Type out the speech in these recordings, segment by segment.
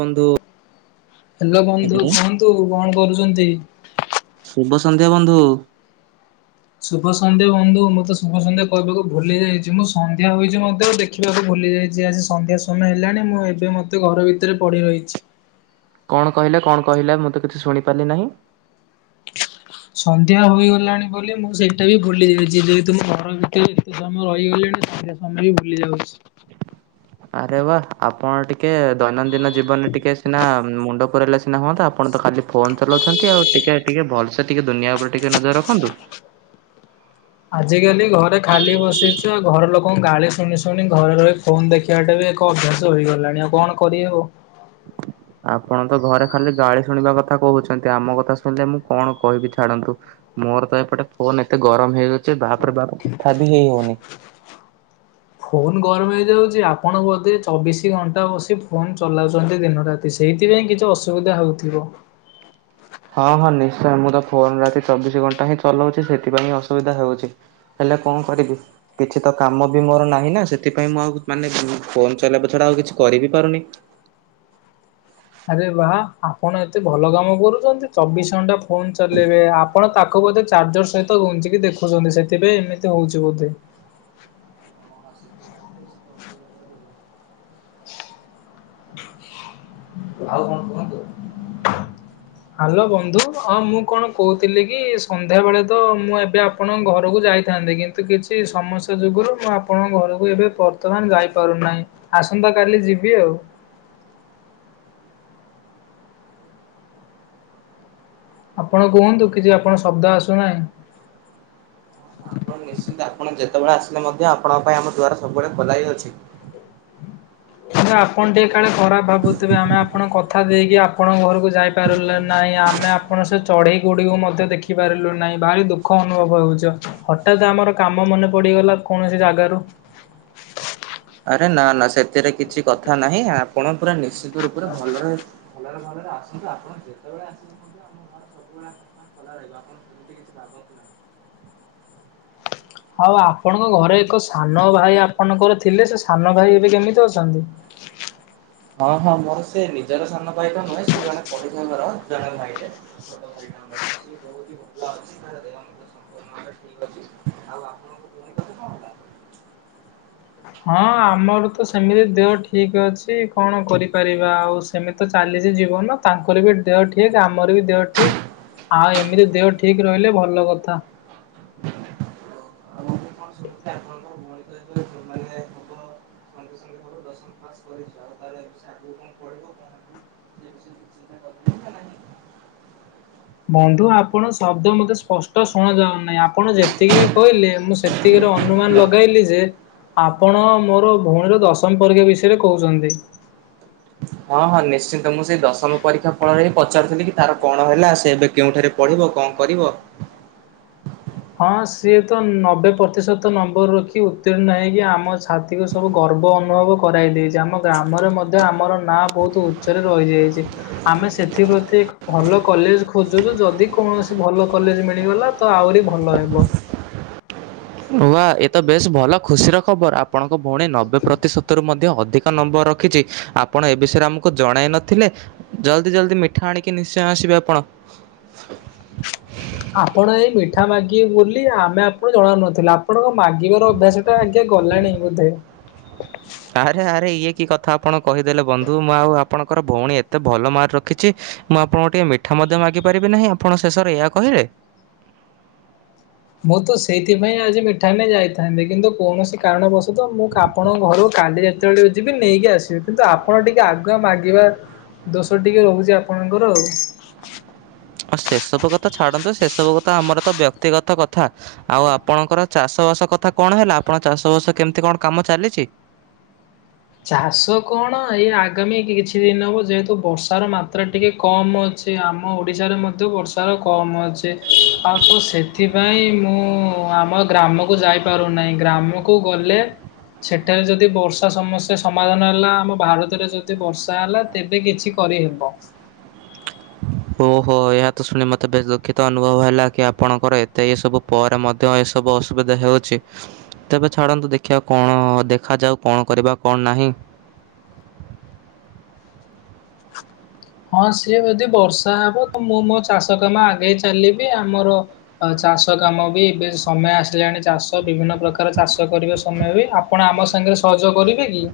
ବନ୍ଧୁ। ହେଲୋ ବନ୍ଧୁ ହ୍ୟାଲୋ କୁହନ୍ତୁ କଣ କରୁଛନ୍ତି। ଶୁଭସନ୍ଧ୍ୟା ବନ୍ଧୁ। ଶୁଭସନ୍ଧ୍ୟା ବନ୍ଧୁ ମୁଁ ତ ଶୁଭସନ୍ଧ୍ୟା କହିବାକୁ ଭୁଲି ଯାଇଛି ମୁଁ ସନ୍ଧ୍ୟା ହୋଇଛି ମଧ୍ୟ ଦେଖି। ଦେଖିବାକୁ ଭୁଲି ଯାଇଛି ଆସି ସନ୍ଧ୍ୟା ସମୟ ହେଲାଣି ମୁଁ ଏବେ ମଧ୍ୟ ଘର ଭିତରେ ପଡ଼ିି ରହିଛି। କଣ କହିଲେ କଣ କହିଲେ ମୁଁ ତ କିଛି ଶୁଣିପାରିଲି ନାହିଁ। ସନ୍ଧ୍ୟା ହୋଇଗଲାଣି ବୋଲି ମୁଁ ସେଇଟା ବି ଭୁଲି ଯାଇଚି ଯେହେତୁ ମୁଁ ଘର ଭିତେରେ। ଏତେ ସମୟ ରହିଗଲିଣି ସନ୍ଧ୍ୟା ସମୟ ବି ଭୁଲି ଯାଉଛି। ଆରେ ବା ଆପଣ ଟିକେ ଦୈନନ୍ଦିନ ଜୀବନରେ ଟିକେ ସିନା ମୁଣ୍ଡ ପୁରେଇଲେ ସିନା ହୁଅନ୍ତା ଆପଣ ତ ଖାଲି ଫୋନ୍ ଚଲାଉଛନ୍ତି ଆଉ ଟିକେ ଟିକେ ଭଲ୍ସେ ଟିକେ ଦୁନିଆ ଉପରେ ଟିକେ ନଜର ରଖନ୍ତୁ। ଆଜିକାଲି ଘରେ ଖାଲି ବସିଚ। ଘର ଲୋକଙ୍କ ଗାଳି ଶୁଣି ଶୁଣି ଘରେ ରହି ଫୋନ୍ ଦେଖିବା ଟା ବି ଏକ ଅଭ୍ୟାସ ହେଇଗଲାଣି ଆଉ କଣ କରିହବ। [inaudible] ଆପଣ ତ ଘରେ ଖାଲି ଗାଳି ଶୁଣିବା କଥା କହୁଛନ୍ତି ଆମ କଥା ଶୁଣିଲେ ମୁଁ କଣ କହିବି ଛାଡନ୍ତୁ। ମୋର ତ ଏପଟେ ଫୋନ୍ ଏତେ ଗରମ ହେଇଯାଉଛି ବାପ୍ରେ ବାପ୍ କଥା ବି ହେଇ ହଉନି। ଫୋନ୍ ଗରମ ହେଇଯାଉଚି ଆପଣ ବୋଧେ ଚବିଶି ଘଣ୍ଟା ବସି ଫୋନ୍ ଚଲାଉଛନ୍ତି ଦିନ ରା ତି ସେଇଥିପାଇଁ କିଛି ଅସୁବିଧା ହଉଥିବ। ହଁ ହଁ ନିଶ୍ଚୟ ମୁଁ ତ ଫୋନ୍ ରାତି ଚବିଶି ଘଣ୍ଟା ହିଁ ଚଲଉଛି ସେଥିପାଇଁ ଅସୁବିଧା ହଉଛି। ହେଲେ କଣ କରିବି। କିଛି ତ କାମ ବି ମୋର ନାହିଁ ନା ସେଥିପାଇଁ ମୁଁ ଆଉ ମାନେ ଫୋନ୍ ଚଲେଇବା ଛଡା ଆଉ କିଛି କରିିବି ପାରୁନି। ଆରେ ବା ଆପଣ ଏତେ ଭଲ କାମ କରୁଚନ୍ତି ଚବିଶ ଘଣ୍ଟା ଫୋନ୍ ଚଲେଇବେ ଆପଣ ତା କୁ ବୋଧେ ଚାର୍ଜର ସହିତ ଘୁଞ୍ଚିକି ଦେଖୁଛନ୍ତି ସେଥିପାଇଁ ଏମିତି ହଉଛି ବୋଧେ। [inaudible] ଆଉ କଣ କୁହନ୍ତୁ? ହାଲୋ ବନ୍ଧୁ ହଁ ମୁଁ କଣ କହୁଥିଲି କି ସନ୍ଧ୍ୟା ବଳେ ତ ମୁଁ ଏବେ ଆପଣଙ୍କ ଘରକୁ ଯାଇଥାନ୍ତି କି ଛି କିଛି ସମସ୍ୟା ଯୋଗୁରୁ ମୁଁ ଆପଣଙ୍କ ଘରୁକୁ ଏବେ ବର୍ତ୍ତମାନ ଯାଇପାରୁନାହିଁ। ଆସନ୍ତା କାଲି ଯିବି ଆଉ। ଆପଣ କୁହନ୍ତୁ କିଛି ଆପଣ ଶବ୍ଦ ଆସୁନାହିଁ। ଆପଣ ନିଶ୍ଚିନ୍ତ ଆପଣ ଯେତବଳେ ଆସିଲେ ମଧ୍ୟ ଆପଣଙ୍କ ପାଇଁ ଆମ ଦୂଆର ସବୁବଳେ ଖୋଲା ହେଇଅଛି। ଯେ ଆପଣ ଟିକେ କାଳେ ଖରାପ୍ ଭାବୁଥିବେ ଆମେ ଆପଣ କଥା ଦେଇକି ଆପଣଙ୍କ ଘରକୁ ଯାଇପାରୁଲୁ ନାହିଁ ଆମେ ଆ ପଣ ସେ ଚଢ଼େଇ ଗୁଡିକୁ ମଧ୍ୟ ଦେଖିପାରିଲୁ ନାହିଁ ଭାରି ଦୁଃଖ ଅନୁଭବ ହେଉଛ ହ ଠାତ୍ ଆମର କାମ ମନେ ପଡିଗଲା କୌଣସି ଜାଗାରୁ। ଆରେ ନା ନା ସେଥିରେ କିଛି କଥା ନାହିଁ ଆ ଆପଣ ପୁରା ନିଶ୍ଚିତ ରୂପରେ ଭଲରେ ଭଲରେ ଭଲରେ ଭାବରେ ଆସନ୍ତୁ ଆପଣ ଯେତବେଳେ ଆସିବେ। [inaudible] [inaudible] ଆଉ ଆପଣଙ୍କ ଘରେ ଏକ ସାନ ଭାଇ ଆପଣଙ୍କର ଥିଲେ ସେ ସାନ ଭାଇ ଏବେ କେମିତି ଅଛନ୍ତି? ହଁ ହଁ ମୋର ସେ ନିଜର ସାନ ଭାଇ ତ ନୁହେଁ ସେ ଜଣେ ପଡିଷା ଘର ଜଣେ ଭାଇଟେ ଛୋଟ ଭାଇ। [inaudible] ଠିକ୍ ଅଛି ଆଉ ଆ ହଁ ଆମର ତ ସେମିତି ଦେହ ଠିକ୍ ଅଛି କଣ କରିପାରିବା ଆଉ ସେମିତି ତ ଚାଲିଚି ଜୀବନ ତାଙ୍କର ବି ଦେହ ଠିକ୍ ଆମର ବି ଦେହ ଠିକ୍। ଆ ଏମିତି ଦେହ ଠିକ୍ ରହିଲେ ଭଲ କଥା। ଆଉ ମୁଁ କଣ ଶୁଣିଥିଲି ଆପଣଙ୍କ ଭଉଣୀ ଏବେ [unintelligible] ମାନେ। ହବ [inaudible] [unintelligible] ଦଶମ ପାସ୍ କରିଛ ଆଉ ତାହେଲେ ସେ ଅଗୁକୁ କଣ ପଢିବ କଣ ନାହିଁ। ତୁ ଏ ବିଷୟରେ କିଛି ଚିନ୍ତା କରିଚୁ ନା ନାହିଁ? ବନ୍ଧୁ ଆପଣ ଶବ୍ଦ ମୋତେ ସ୍ପଷ୍ଟ ଶୁଣାଯାଉନାହିଁ ଆପଣ ଯେତିକି ବି କହିଲେ ମୁଁ ସେ ତିିକି ରେ ଅନୁମାନ୍ ଲଗାଇଲି ଯେ। ଆପଣ ମୋର ଭଉଣୀର ଦଶମ ପରିକ୍ଷା ବିଷୟରେ କହୁଛନ୍ତି। ହଁ ହଁ ନିଶ୍ଚିନ୍ତ ମୁଁ ସେଇ ଦଶମ ପରୀକ୍ଷା ଫଳରେ ହିଁ ପଚାରୁଥିଲି କି ତାର କଣ ହେଲା ସେ ଏବେ କେଉଁଠାରେ। ପଢ଼ିବ କଣ କରିବ। ହଁ ସିଏ ତ ନବେ ପ୍ରତିଶତ ନମ୍ବର ରଖି ଉତ୍ତୀର୍ଣ ହେଇକି ଆମ ଛାତ୍ ଏତିକ ସବୁ ଗର୍ବ ଅନୁଭବ କରାଇ ଦେଇଛି, ଆମ ଗ୍ରାମରେ ମଧ୍ୟ ଆମର ନାଁ ବହୁତ ଉଚ୍ଚରେ ରହିଯାଇଛି। ଆମେ ସେଥିପ୍ରତି ଏ ଭଲ କଲେଜ ଖୋଜୁଛୁ, ଯଦି କୌଣସି ଭଲ କଲେଜ ମିଳିଗଲା ତ ଆହୁରି ଭ ଭଲ ହେବ। ଓହା ଏତ ବେଶ୍ ଭଲ ଖୁସିର ଖବର, ଆପଣଙ୍କ ଭଉଣୀ ନବେ ପ୍ରତିଶତରୁ ମଧ୍ ଧ୍ୟ ଅଧିକ ନମ୍ବର ରଖିଛି, ଆପଣ ଏ ବିଷୟରେ ଆମକୁ ଜଣାଇ ନଥିଲେ? ଜଲ୍ଦି ଜଲ୍ଦି ମିଠା ଆଣିକି ନିଶ୍ଚୟ ଆସିବେ ଆପଣ। ଆପଣ ଏଇ ମିଠା ମାଗିବେ ବୋଲି ଆମେ ଆପଣଙ୍କୁ ଜଣଉ ନଥିଲୁ, ଆପଣଙ୍କ ମାଗିବାର ଅଭ୍ୟାସ ଟା ଆଜ୍ଞା ଗଲାଣି ବୋଧେ? ଆରେ ଆରେ ଇଏ କି କଥା ଆପଣ କହିଦେଲେ ବନ୍ଧୁ, ମୁଁ ଆଉ ଆପଣଙ୍କର ଭଉଣୀ ଏତେ ଭଲ ମାର୍କ ରଖିଛି। ମୁଁ ଆପଣଙ୍କୁ ଟିକେ ମିଠା ମଧ୍ୟ ମାଗିପାରିବି ନାହିଁ, ଆପଣ ଶେଷରେ ଏହା କହିଲେ? ମୁଁ ତ ସେଇଥିପାଇଁ ଆଜି ମିଠା ନେଇ ଯାଇଥାନ୍ତି, କିନ୍ତୁ କୌଣସି କାରଣବଶତଃ ମୁଁ କାମ୍ ଆପଣଙ୍କ ଘରୁ କାଲି ଯେତେବେଳେ ଯିବି ନେଇକି ଆସିବି, କିନ୍ତୁ ଆପଣ ଟିକେ ଆଗୁଆ ମାଗିବା। ଦୋଷ ଟିକେ ରହୁଛି ଆପଣଙ୍କର ଆଉ। ଓଃ ସେସବୁ କଥା ଛାଡ଼ନ୍ତୁ, ସେସବୁ କଥା ଆମର ତ ବ୍ୟକ୍ତିଗତ କଥା। ଆଉ ଆପଣଙ୍କର ଚାଷବାସ କଥା କଣ ହେଲା, ଆପଣଙ୍କ ଚାଷବାସ କେମିତି କଣ କାମ ଚାଲିଛି? ଚାଷ କଣ ଏଇ ଆଗାମୀ କିଛି ଦିନ ହବ ଯେହେତୁ ବର୍ଷାର ମାତ୍ରା ଟିକେ କମ ଅଛି। ଯେ ଆମ ଓଡ଼ିଶାରେ ମଧ୍ୟ ବର୍ଷାର କମ୍ ଅଛି, ଆଉ ତ ସେଥିପାଇଁ ମୁଁ ଆମ ଗ୍ରାମକୁ ଯାଇ ପାରୁନାହିଁ, ଗ୍ରାମକୁ ଗଲେ ସେଠାରେ ଯଦି ବର୍ଷା ସମସ୍ ଯେ ସମାଧାନ ହେଲା ଆମ ଭାରତରେ ଯଦି ବର୍ଷା ହେଲା ତେବେ କିଛି କରିହେବ। ଓହୋ ଏହା ତ ଶୁଣି ମୋତେ ବେଶ୍ ଦୁଃଖିତ ଅନୁଭବ ହେଲା କି ଆପଣଙ୍କର ଏତେ ଏସବୁ ପରେ ମଧ୍ ତ୍ୟ ଏସବୁ ଅସୁବିଧା ହେଉଛି। ତେବେ ଛାଡନ୍ତୁ ଦେଖିଆ କଣ ଦେଖାଯାଉ କଣ କରିବା କଣ ନାହିଁ। ହଁ ସିଏ ଯଦି ବର୍ଷା ହବ ତ ମୁଁ ମୋ ଚାଷ କାମ ଆଗେଇ ଚାଲିବି ଆମର ତ ଚାଷ କାମ ବି ଏବେ ସମୟ ଆସିଲାଣି ଚାଷ ବିଭିନ୍ନ ପ୍ରକାର ଚାଷ କରିବା ସମୟ ବି ଆ ଆପଣ ଆମ ସାଙ୍ଗରେ ସହଯୋଗ କରିବେ କି?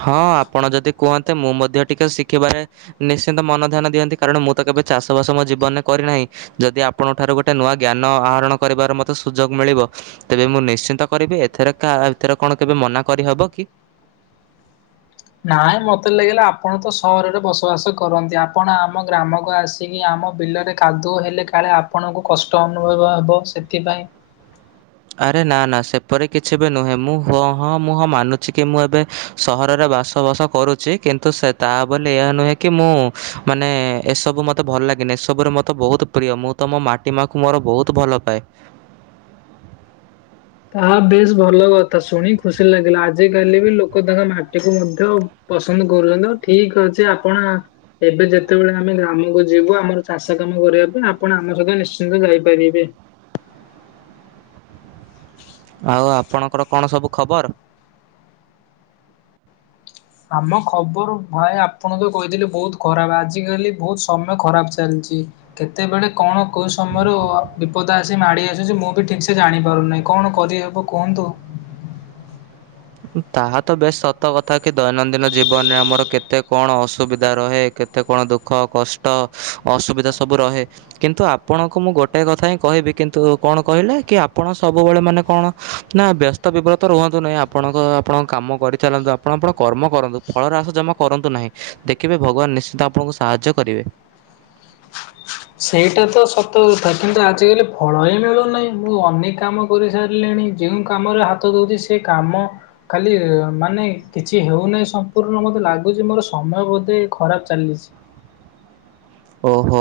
ହଁ ଆପଣ ଯଦି କୁହନ୍ତେ, ମୁଁ ମଧ୍ୟ ଟିକେ ଶିଖିବାରେ ନିଶ୍ଚିନ୍ତ ମନ ଧ୍ୟାନ ଦିଅନ୍ତି କାରଣ ମୁଁ ତ କେବେ ଚାଷବାସ ମୋ ଜୀବନରେ କରିନାହିଁ। ଯଦି ଆପଣଙ୍କ ଠାରୁ ଗୋଟେ ନୂଆ ଜ୍ଞାନ ଆହରଣ କରିବାର ମତେ ସୁଯୋଗ ମିଳିବ ତେବେ ମୁଁ ନିଶ୍ଚିନ୍ତ କରିବି, ଏଥର ଏଥର କଣ କେବେ ମନା କରିହବ କି? ନାଇଁ ମତେ ଲାଗିଲା ଆପଣ ତ ସହରରେ ବସବାସ କରନ୍ତି, ଆପଣ ଆମ ଗ୍ରାମକୁ ଆସି କିି ଆମ ବିଲରେ କାଦୁଅ ହେଲେ, କାଳେ ଆପଣଙ୍କୁ କଷ୍ଟ ଅନୁଭବ ହେବ ସେଥିପାଇଁ। ଆରେ ନା ନା ସେପରି କିଛି ବି ନୁହେଁ, ମୁଁ ହ ହଁ ମୁଁ ହଁ ମାନୁଛି କି ମୁଁ ଏବେ ସହରରେ ବାସବାସ କରୁଛି, କିନ୍ତୁ ସେ ତା ବୋଲି ଏହା ନୁହେଁ କି ମୁଁ ମାନେ ଏସବୁ ମତେ ମତେ ଭଲ ଲାଗେନି, ଏସବୁ ମୋତେ ବହୁତ ପ୍ରିୟ ମୁଁ ତ ମୋ ମାଟି ମା କୁ ମୋର ବହୁତ ଭଲ ପାଏ। ତାହା ବେଶ ଭଲ କଥା, ଶୁଣି କି ଖୁସି ଲାଗିଲା, ଆଜି କାଲି ବି ଲୋକ ତାଙ୍କ ମାଟି କୁ ମଧ୍ୟ ପସନ୍ଦ କରୁଛନ୍ତି, ହଉ ଠିକ ଅଛି ଆପଣ ଏବେ ଯେତେବେଳେ ଆମେ ଗ୍ରାମକୁ ଯିବୁ ଆମର ଚାଷ କାମ କରିବା ପାଇଁ ଆପଣ ଆମ ସହିତ ନିଶ୍ଚିନ୍ତ ଯାଇପାରିବେ। ଆଉ ଆପଣଙ୍କର କଣ ସବୁ ଖବର? ଆମ ଖବର ଭାଇ ଆପଣ ତ କହିଥିଲେ ବହୁତ ଖରାପ ଆଜିକାଲି ବହୁତ ସମୟ ଖରାପ ଚାଲିଛି। କେତେବେଳେ କଣ କୋଉ ସମୟରୁ ବିପଦ ଆସି ମାଡି ଆସୁଛି ମୁଁ ବି ଠିକ ସେ ଜାଣି ପାରୁନାହିଁ କଣ କରିହବ କୁହନ୍ତୁ। ତାହା ତ ବେଶ ସତ କଥା କି ଦୈନନ୍ଦିନ ଜୀବନରେ ଆମର କେତେ କଣ ଅସୁବିଧା ରହେ କେତେ କଣ ଦୁଃଖ କଷ୍ଟ ଅସୁବିଧା ସବୁ ରହେ। କିନ୍ତୁ ଆପଣଙ୍କୁ ମୁଁ ଗୋଟେ କଥା ହିଁ କହିବି କିନ୍ତୁ କଣ କହିଲେ କି ଆପଣ ସବୁବେଳେ ମାନେ କଣ ନା ବ୍ୟସ୍ତ ବିବ୍ରତ ରୁହନ୍ତୁ ନାଇଁ ଆ ଆପଣଙ୍କ ଆପଣଙ୍କ କାମ କରିଚାଲନ୍ତୁ ଆପଣ ଆପଣ କର୍ମ କରନ୍ତୁ ଫଳରସ ଜମା କରନ୍ତୁ ନାହିଁ। ଦେଖିବେ ଭଗବାନ ନିଶ୍ଚିନ୍ତ ଆପଣଙ୍କୁ ସାହାଯ୍ୟ କରିବେ। ସେଇଟା ତ ସତ କଥା କିନ୍ତୁ ଆଜିିକାଲି ଫଳ ହିଁ ମିଳୁନାହିଁ ମୁଁ ଅନେକ କାମ କରିସାରିଲେଣି ଯେଉଁ କାମରେ ହାତ ଦଉଛି ସେ କାମ ଖାଲି ମାନେ କିଛି ହେଉନାହିଁ ସମ୍ପୂର୍ଣ୍ଣ ମୋତେ ଲାଗୁଛି ମୋର ସମୟ ବୋଧେ ଖରାପ ଚାଲିଛି। ଓହୋ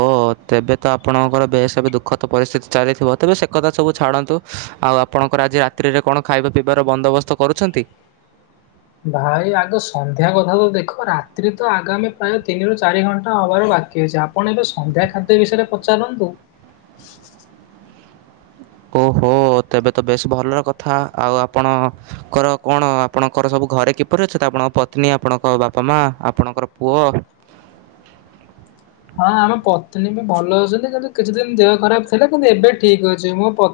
ତେବେ ତ ଆପଣଙ୍କର ବେସ୍ ଏବେ ଦୁଃଖଦ ପରିସ୍ଥିତି ଚାଲିଥିବ ତେବେ ସେ କଥା ସବୁ ଛାଡ଼ନ୍ତୁ। ଆଉ ଆପଣଙ୍କର ଆଜି ରାତିିରେ କଣ ଖାଇବା ପିଇବାର ବନ୍ଦୋବସ୍ତ କରୁଛନ୍ତି? ଭାଇ ଆଗ ସନ୍ଧ୍ୟା କଥା ତ ଦେଖ ରାତିି ତ ଆଗାମୀ ପ୍ରାୟ ତିନି ରରୁ ଚାରି ଘଣ୍ଟା ହବାର ବାକି ଅଛି ଆ ଆପଣ ଏବେ ସନ୍ଧ୍ୟା ଖାଦ୍ୟ ବିଷୟରେ ପଚାରନ୍ତୁ। ଓହୋ। ତ ତେବେ ତ ବେଶ ଭଲର କଥା ଆଉ ଆପଣଙ୍କର କଣ ଆପଣଙ୍କର ସବୁ ଘରେ କିପରି ଅଛନ୍ତି ତ ଆପଣଙ୍କ ପତ୍ନୀ ଆପଣଙ୍କ ବାପା ମା ଆପଣଙ୍କର ପୁଅ। ହଁ ଆମ ପତ୍ନୀ ବି ଭଲ ଅଛନ୍ତି କିନ୍ତୁ କିଛି ଦିନ ଦେହ ଖରାପ ଥିଲା କିନ୍ତୁ ଏବେ ଠିକ ଅଛି ମୋ ପ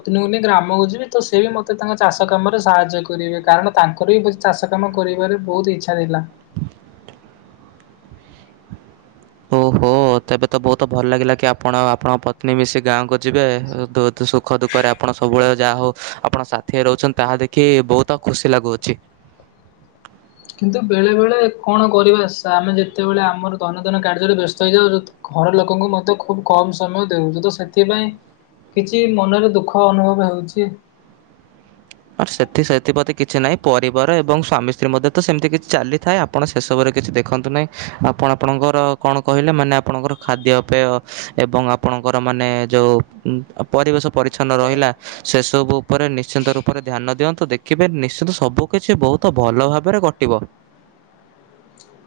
ଗ୍ରାମକୁ ଯିବି ତ ସେ ବି ମତେ ତାଙ୍କ ଚାଷ କାମରେ ସାହାଯ୍ୟ କରିବେ କାରଣ ତାଙ୍କର ବି ଚାଷ କାମ କରିବାରେ ବହୁତ ଇଚ୍ଛା ଥିଲା। ଓହୋ ତେବେ ତ ବହୁତ ଭଲ ଲାଗିଲା କି ଆପଣ ଆପଣଙ୍କ ପତ୍ନୀ ମିଶି ଗାଁକୁ ଯିବେ ସୁଖ ଦୁଃଖରେ ଆପଣ ସବୁବେଳେ ଯାହା ହଉ ଆପଣ ସାଥି ରହୁଛନ୍ତି ତାହା ଦେଖି ବହୁତ ଖୁସି ଲାଗୁଅଛି। କିନ୍ତୁ ବେଳେ ବେଳେ କଣ କରିବା ଆମେ ଯେତେବେଳେ ଆମର ଦୈନନ୍ଦିନନ କାର୍ଯ୍ୟରେ ବ୍ୟସ୍ତ ହେଇଯାଉଛୁ। ଘର ଲୋକଙ୍କୁ ମଧ୍ୟ ଖୁବ କମ ସମୟ ଦେଉଛି ତ ସେଥିପାଇଁ କିଛି ମନରେ ଦୁଃଖ ଅନୁଭବ ହେଉଛି। ଆ ସେଥି ସେଥିପ୍ରତି କିଛି ନାହିଁ ପରିବାର ଏବଂ ସ୍ୱାମୀ ସ୍ତ୍ରୀ ମଧ୍ୟ ତ ସେମିତି କିଛି ଚାଲିଥାଏ ଆଉ। ଆପଣ ସେସବୁରେ କିଛି ଦେଖନ୍ତୁ ନାହିଁ ଆପଣ ଆପଣଙ୍କର କଣ କହିଲେ ମାନେ ଆପଣଙ୍କର ଖାଦ୍ୟପେୟ ଏବଂ ଆପଣଙ୍କର ମାନେ ଯୋଉ ପରିବେଶ ପରିଚ୍ଛନ୍ନ ରହିଲା। ସେସବୁ ଉପରେ ନିଶ୍ଚିନ୍ତ ରୂ ପରେ ଧ୍ୟାନ ଦିଅନ୍ତୁ ଦେଖିବେ ନିଶ୍ଚନ୍ତ ସବୁ କିଛି ବହୁତ ଭଲ ଭାବରେ ଘଟିବ।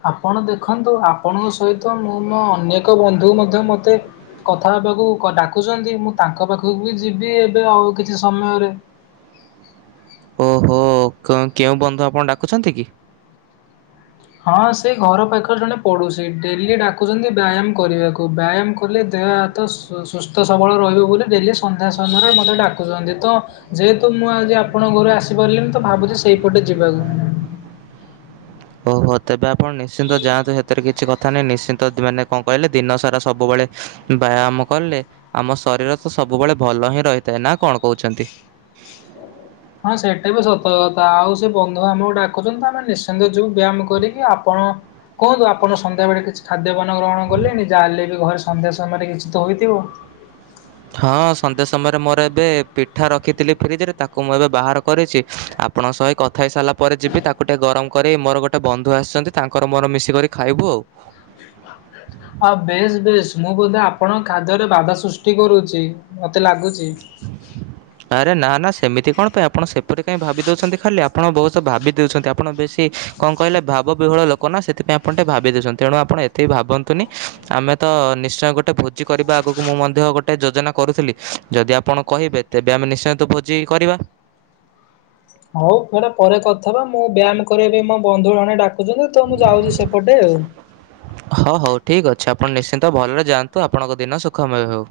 ଆପଣ ଦେଖନ୍ତୁ ଆପଣଙ୍କ ସହିତ ମୁଁ ମୋ ଅନେକ ବନ୍ଧୁ ମଧ୍ୟ ମତେ କଥା ହେବାକୁ ଡାକୁଛନ୍ତି ମୁଁ ତାଙ୍କ ପାଖକୁ ବି ଯିବି ଏବେ ଆଉ କିଛି ସମୟରେ। ଓହୋ କେ କେଉଁ ବନ୍ଧୁ ଆପଣ ଡାକୁଛନ୍ତି କି? ହଁ ସେ ଘର ପାଖରେ ଜଣେ ପଡ଼ୋଶୀ ଡେଲି ଡାକୁଛନ୍ତି ବ୍ୟାୟାମ କରିବାକୁ ବ୍ୟାୟାମ କଲେ ଦେହ ହାତ ସ ସୁ ସୁସ୍ଥ ସବଳ ରହିବ ବୋଲି ଡେଲି ସନ୍ଧ୍ୟା ସନ୍ଧ୍ୟାରେ ମୋତେ ଡାକୁଛନ୍ତି ତ ଯେହେତୁ ମୁଁ ଆଜି ଆପଣଙ୍କ ଘରୁ ଆସିପାରିଲିିନି ତ ଭାବୁଛି ସେଇପଟେ ଯିବାକୁ। ଓହୋ ତେବେ ଆପଣ ନିଶ୍ଚିନ୍ତ ଯାଆନ୍ତୁ ସେଥିରେ କିଛି କ ଥାନେ ନିଶ୍ଚିନ୍ତ ମାନେ କଣ କହିଲେ ଦିନ ସାରା ସବୁବେଳେ ବ୍ୟାୟାମ କଲେ ଆମ ଶରୀର ତ ସବୁବେଳେ ଭଲ ହିଁ ରହିଥାଏ ନା କଣ କହୁଛନ୍ତି। ହଁ ସେଇଟା ବି ସତର୍କତା ଆଉ ସେ ବନ୍ଧୁ ଆମକୁ ଡାକୁଛନ୍ତି ଆମେ ନିଶ୍ଚିନ୍ତ ଯିବୁ ବ୍ୟାୟାମ କରିକି ଆପଣ କୁହନ୍ତୁ ଆପଣ ସନ୍ଧ୍ୟାବେଳେ କିଛି ଖାଦ୍ୟପାନ ଗ୍ରହଣ କଲେଣିି ଯାହା ହେଲେ ବି ଘରେ ସନ୍ଧ୍ୟା ସମୟରେ କିଛି ତ ହୋଇଥିବ। ହଁ ସନ୍ଧ୍ୟା ସମୟରେ ମୋର ଏବେ ପିଠା ରଖିଥିଲି ଫ୍ରିଜରେ ତାକୁ ମୁଁ ଏବେ ବାହାର କରିଛି ଆପ୍ ଆପଣଙ୍କ ସହି କଥା ହେଇ ସାରିଲା ପରେ ଯିବି ତାକୁ ଟିକେ ଗରମ କରି ମୋର ଗୋଟେ ବନ୍ଧୁ ଆସିଛନ୍ତି ତାଙ୍କର ମୋର ମିଶିକରି ଖାଇବୁ ଆଉ। ଆ ବେଶ୍ ବେଶ୍ ମୁଁ ବୋଧେ ଆପଣଙ୍କ ଖାଦ୍ୟରେ ବାଧା ସୃଷ୍ଟି କରୁଛି। ମତେ ଲାଗୁଚି। ଆରେ ନା ନା ସେମିତି କଣ ପାଇଁ ଆପଣ ସେପଟେ କାହିଁ ଭାବି ଦେଉଛନ୍ତି ଖାଲି ଆପଣ ବହୁତ ଭାବି ଦେଉଛନ୍ତି ଆପଣ ବେଶୀ କଣ କହିଲେ ଭାବ ବିହଳ ଲୋକ ନା ସେଥିପାଇଁ ଆପଣ ଟିକେ ଭାବି ଦେଉଛନ୍ତି ତଣୁ ଆପଣ ଏତେବି ଭାବନ୍ତୁନି ଆମେ ତ ନିଶ୍ଚୟ ଗୋଟେ ଭୋଜି କରିବା ଆଗକୁ ମୁଁ ମଧ୍ୟ ଗୋଟେ ଯୋଜନା କରୁଥିଲି ଯଦି ଆପଣ କହିବେ ତେବେ ଆମେ ନିଶ୍ଚୟନ୍ତ ଭୋଜି କରିବା। ହଉ କୁଆଡେ ପରେ କଥା ହେବା ମୁଁ ବ୍ୟାୟାମ କରିବା ପାଇଁ ମୋ ବନ୍ଧୁ ଜଣେ ଡାକୁଛନ୍ତି ତ ମୁଁ ଯାଉଛି ସେପଟେ ଆଉ। ହଉ ହଉ ଠିକ୍ ଅଛି ଆପଣ ନିଶ୍ଚିନ୍ତ ଭଲରେ ଯାଆନ୍ତୁ ଆପଣଙ୍କ ଦିନ ସୁଖମୟ ହେଉ।